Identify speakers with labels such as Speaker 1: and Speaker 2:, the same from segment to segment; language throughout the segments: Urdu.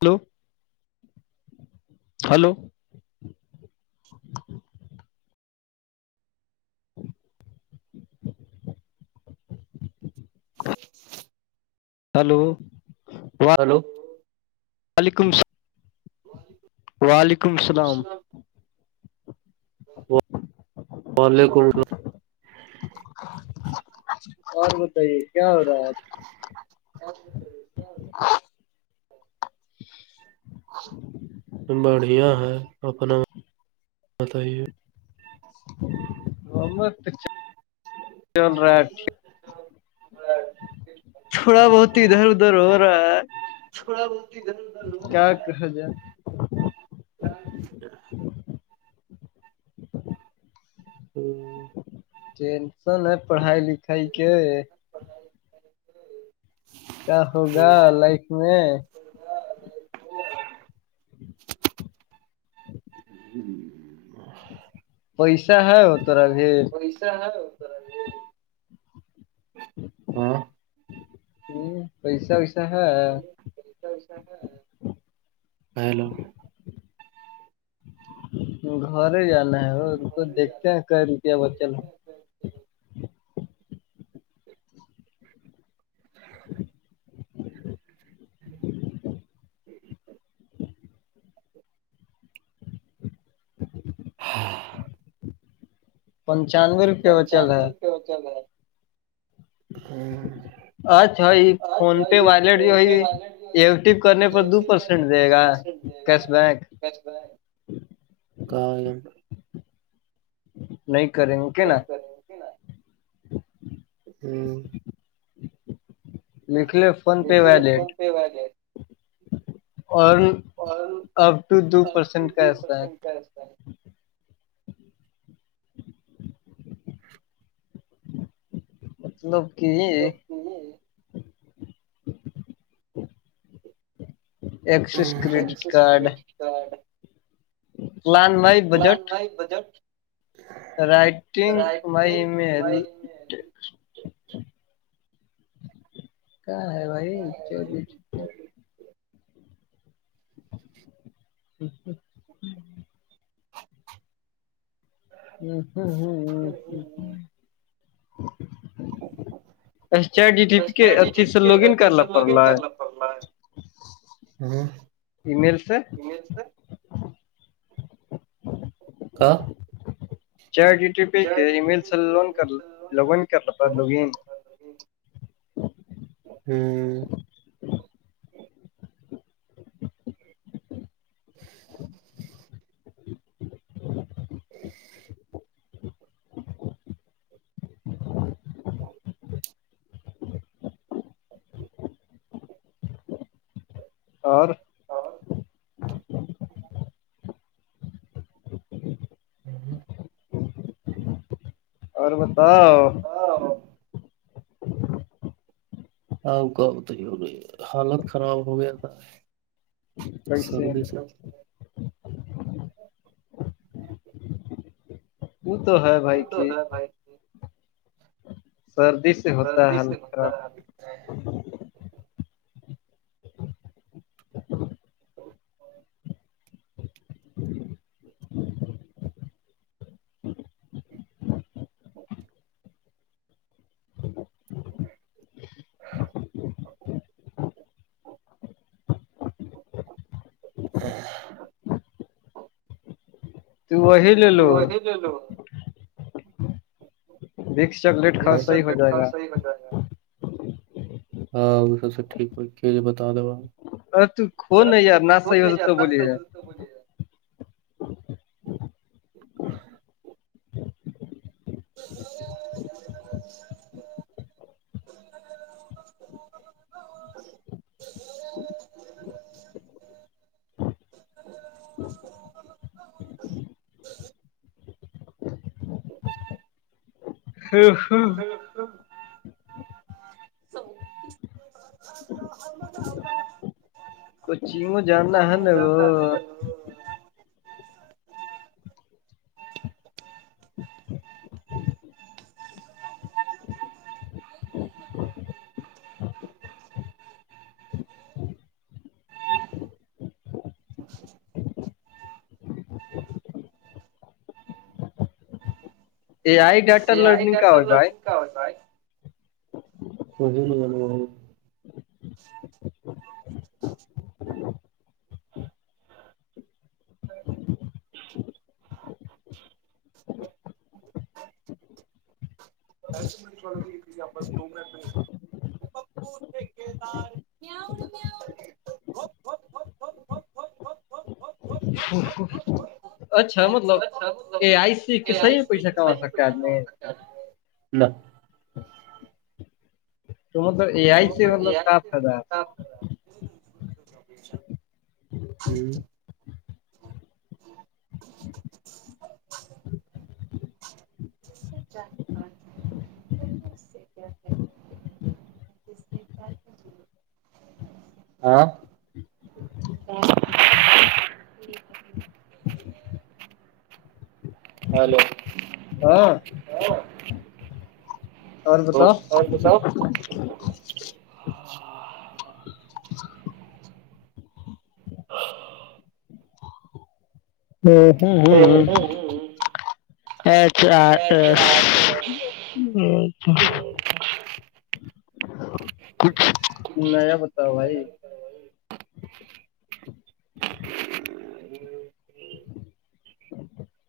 Speaker 1: ہیلو ہلو
Speaker 2: ج [unintelligible]
Speaker 1: ہلو
Speaker 2: ہلو
Speaker 1: وعلیکم السلام وعلیکمسام
Speaker 2: ل وعلیکم السلام
Speaker 1: اور بتائیے کیا ہو رہا ہے
Speaker 2: ا بڑھیا ہے اپنا بتائیے [unintelligible]
Speaker 1: متا تھوڑا بہت ادھر ادھر ہو رہا ہے
Speaker 2: تھوڑا بہت ہی دھردھر ہو
Speaker 1: ایک ہ جار [unintelligible]
Speaker 2: ا [inaudible] ہ [inaudible]
Speaker 1: ٹینشن ہے پڑھائی لکھائی کے [unintelligible] کیا ہوگا لائف میں [unintelligible] ا [inaudible] پیسہ ہے وہ تو ابھی [unintelligible]
Speaker 2: پیسا ہے [unintelligible] ہاں
Speaker 1: ہ پیسہ ویسا ہے [inaudible]
Speaker 2: تو سا [unintelligible] ہیلو [inaudible]
Speaker 1: گھر ہی جانا ہے وہ کو دیکھتے ہیں ک روپیہ بچل [unintelligible]
Speaker 2: ج [inaudible] ج [inaudible]
Speaker 1: پچانوے روپ [unintelligible]
Speaker 2: پنچانوے روپے ہوتے گھر [unintelligible] [inaudible]
Speaker 1: اچھا یہ فون پے وٹ
Speaker 2: فون
Speaker 1: جو ہے ایکٹیو کرنے پر دو پرس [unintelligible] دے گا کیش بک [unintelligible]
Speaker 2: ک [inaudible]
Speaker 1: نہیں کریں گے کہ نا [unintelligible] [inaudible] لکھ لے فون پے والیلیٹ
Speaker 2: پے ہوں
Speaker 1: [unintelligible] اور اپب ٹو دو پرسینٹ کا ایسا ہے [unintelligible]
Speaker 2: س سر [inaudible]
Speaker 1: مطلب کہ [unintelligible] ایک سو [unintelligible]
Speaker 2: Axis credit card [unintelligible]
Speaker 1: lawn my budget [unintelligible]
Speaker 2: budget [inaudible]
Speaker 1: writing میں ای میل [unintelligible] کیا ہے بھائی ا [inaudible] ہ ہ [inaudible] ہ ہوں ہ ہ ہ [inaudible] ا ڈ پی کے اھی سے لوگن کرنا پڑ رہ ہے [unintelligible]
Speaker 2: ہوں [inaudible]
Speaker 1: ای مل سے [unintelligible]
Speaker 2: کہ [inaudible]
Speaker 1: ج ڈی ٹی پی کے ای میل سے ل لوگ کر رہتا لوگ [unintelligible]
Speaker 2: ہوں [inaudible]
Speaker 1: [inaudible] اور
Speaker 2: ہاں [inaudible] ہوں ہوں [inaudible]
Speaker 1: اور بتا [inaudible]
Speaker 2: ہوں آؤ گؤ تو ہی ہو رہی حالت خراب ہو گیا تھا [unintelligible] سرو
Speaker 1: کیسے
Speaker 2: بی سر [unintelligible]
Speaker 1: وہ تو ہے بھائی
Speaker 2: تو
Speaker 1: کی
Speaker 2: ہے بھائی
Speaker 1: سردی سے ہوتا ہے ہلکاا [unintelligible]
Speaker 2: جی [inaudible] ا [inaudible] ج [unintelligible]
Speaker 1: [inaudible]
Speaker 2: ہ [unintelligible]
Speaker 1: تو وہ ہی
Speaker 2: توح ل لو [unintelligible]
Speaker 1: و چاکلیٹ [unintelligible] ہو جائے
Speaker 2: ا
Speaker 1: گا
Speaker 2: صحی بن جائے گا [unintelligible] ہاں وہ سب سے ٹھیک ہو کہے بتا د دوا [unintelligible]
Speaker 1: ارے تو کھو نا
Speaker 2: اب تو
Speaker 1: یار نہ
Speaker 2: ہو
Speaker 1: صحیح
Speaker 2: نہیں ار
Speaker 1: تو
Speaker 2: نس
Speaker 1: بولیے
Speaker 2: [unintelligible] تو بلیے [unintelligible] ج [unintelligible]
Speaker 1: ا [unintelligible] ہاں [unintelligible] [inaudible]
Speaker 2: ج [unintelligible]
Speaker 1: ہ ہ [unintelligible]
Speaker 2: ر [unintelligible]
Speaker 1: ج [unintelligible] کچگوں جانا ہے نا وہ [unintelligible]
Speaker 2: اچ [unintelligible]
Speaker 1: یہ آ ایک ڈاٹٹر لرنگ کا ہو بھائی [unintelligible]
Speaker 2: کیا ہو س بھائی [unintelligible] مزے لگان ہے [unintelligible] دس منٹ دو منٹ میں [unintelligible] پپو ٹھ دار کیا [unintelligible]
Speaker 1: ا [unintelligible] اچھا مطلب اے آئی سی کے صحی میں پیسہ کما سکتا ہے آدمی
Speaker 2: م [unintelligible]
Speaker 1: تو م تو ا آئی سے ہل کا فائدہ [unintelligible]
Speaker 2: ہوں [unintelligible]
Speaker 1: [inaudible]
Speaker 2: ج [unintelligible] ج سے اس سے کیا ہے [unintelligible] ہاں جٹ [unintelligible] ہلو
Speaker 1: ہاں اور بتاؤ
Speaker 2: [inaudible]
Speaker 1: ا ہوں ہ ہ اچھا [unintelligible] جیک [unintelligible] کنا جا پتا بھائی [unintelligible]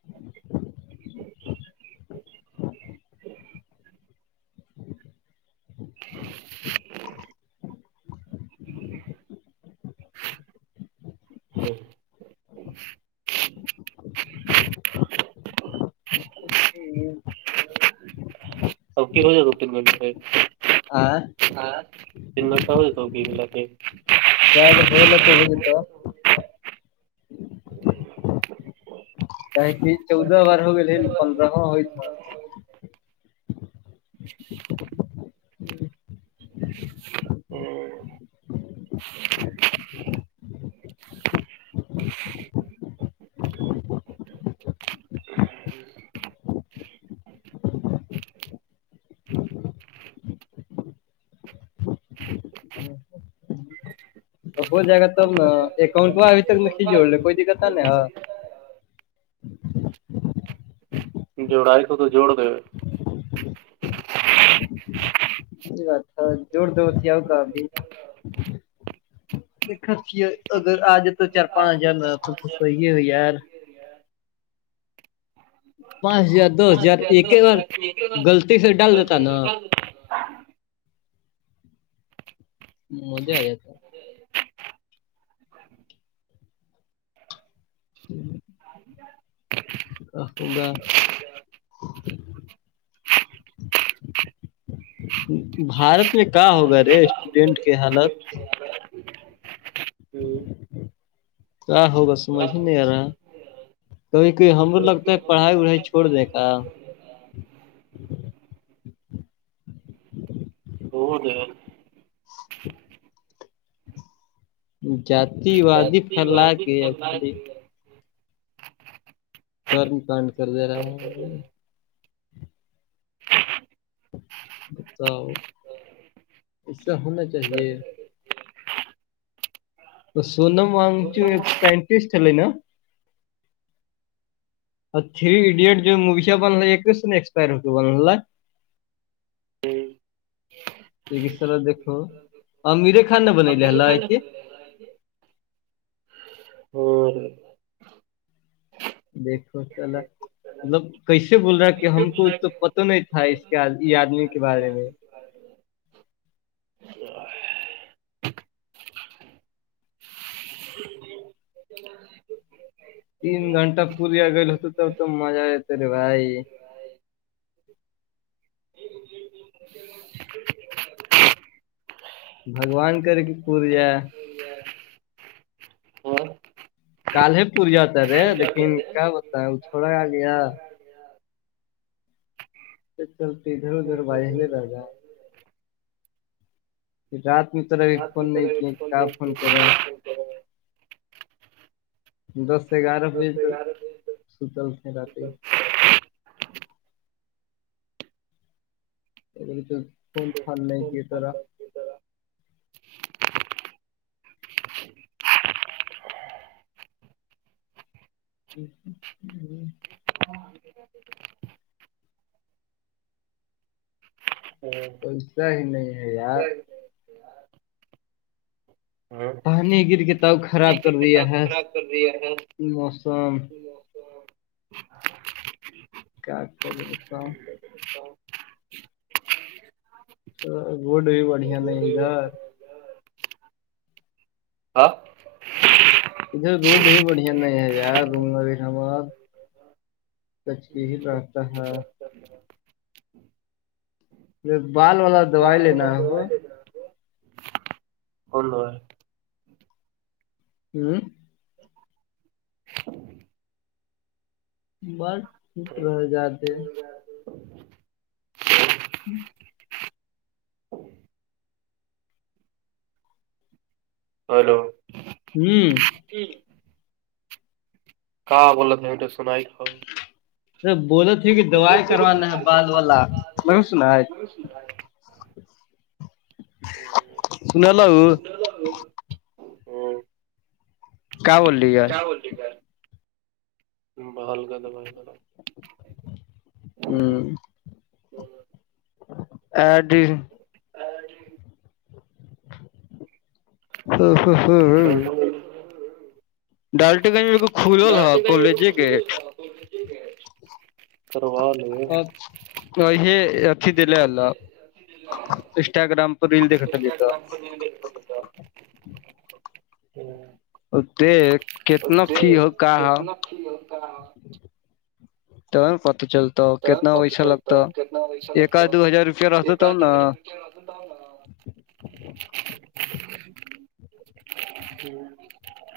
Speaker 2: [inaudible] [inaudible] ہاں [unintelligible] اب کی ہو جائے دو تین گھنٹے پ [unintelligible]
Speaker 1: آ
Speaker 2: ہاں تنا کا ہو تو گ ب [unintelligible]
Speaker 1: ج ہو ل تو ہوجے تو [unintelligible]
Speaker 2: [inaudible]
Speaker 1: کہاہ کہ چودہ بار ہو گ ہے پندرہ ہوئی ہ [unintelligible]
Speaker 2: [inaudible] ہ
Speaker 1: تو ہو جائے گا ت اکاؤنٹ ابھی تک میں کھیچوڑ رہے کوئی دقت نہ
Speaker 2: جوڑائی تو تو جوڑ د
Speaker 1: بی بات تھاا زور دور کیایا ہوگ ابھی اگر آ ج تو چار پانچ ہزار سو یہے ہو یار پانچ ہزار دس ہزار ایک ہی بار غلط سے ڈال دیتا نا مزے آ جاتا ہے جی
Speaker 2: ہ
Speaker 1: کا ہوگا بھارت میں کیا ہوگا رے اسٹوڈینٹ کے حالات
Speaker 2: ہوں
Speaker 1: آ ہوو بس مجے نہیں رہا کبھی کھی ہمر لگتا ہے پڑھائی وڑھائی چھوڑ دی کا
Speaker 2: ہو ج
Speaker 1: [inaudible] جتی وادی پھیلا کے ا خالی کرن کنڈ کر دے رہا ہے بتاؤ اس سے ہونا چاہیے سونم وگ چ ایک سائنٹسٹ ہےل نا اور تھری ایڈیٹ جو موی چ بن ایک ایکسپائر ہو بنا طرح دیکھو امیرے خان نے بنل ح ل ہے کہ
Speaker 2: اور
Speaker 1: دیکھو چ ال مطلب کیسے بول رہا ہے کہ ہم کو تو پ تو نہیں تھا اس کے یہ آدمی کے بارے میں تین گھنٹہ پوریہ گئےل ہوتا توب تو مزہ آتا رے بھائی بگوان کر کے پور جا کالے پور جاتا رے لیکن کیا ہوتا ہے وہ چوڑا گاالیا تو چلتے ادھر ادھر باہل را گا رات میں ترا ابھی فون نہیں کی کہ فون کرے دس سے گیارہ بجے تو ستلتے رات ہی ا بے تو فون تھھار نہیں کہ طا ج ج پیسا ہی نہیں ہے یار پانی گر کے تب خراب کر دیا ہے
Speaker 2: خراب کر دیا ہے.
Speaker 1: موسم کیا کر د بتاؤ تو گڈ بھی بڑھیا نہیں ادھر
Speaker 2: ہاں
Speaker 1: ادھر روڈ بھی بڑھیا نہیں ہے یار روم لگٹمار سچکی ہی رہاتتا ہے بال والا دوائی لینا ہے وہ
Speaker 2: ہوند ہے
Speaker 1: ہوں بٹ ٹوٹ رہ
Speaker 2: ہلو
Speaker 1: جاتے ہوں
Speaker 2: ہیلو
Speaker 1: ہوں
Speaker 2: ج کہ بول تھاے سنائی
Speaker 1: ارے بولے تھی کہ دوائی
Speaker 2: بول
Speaker 1: کروانا ہے بال والا
Speaker 2: ت
Speaker 1: نہیں سنا
Speaker 2: کہ کرا
Speaker 1: سنل
Speaker 2: [inaudible] ہ
Speaker 1: کیا بول رہی ہے
Speaker 2: بول بال کا دبائی با
Speaker 1: ہوں اڈ
Speaker 2: ا جی
Speaker 1: ہ ہ ہ ہ ڈال یکن
Speaker 2: ڈالٹول
Speaker 1: ا یہ اھی دلے اللہ انسٹاگرام پر ریل دیکھتا لیتا
Speaker 2: ہھ
Speaker 1: ا د کتنا فی ہو کہ تو پت چل
Speaker 2: چ ن پک چ ہوتا کتنا پیسہ لگتا ایکا اد ہجار رپ لات تھا ہ ن ٹھ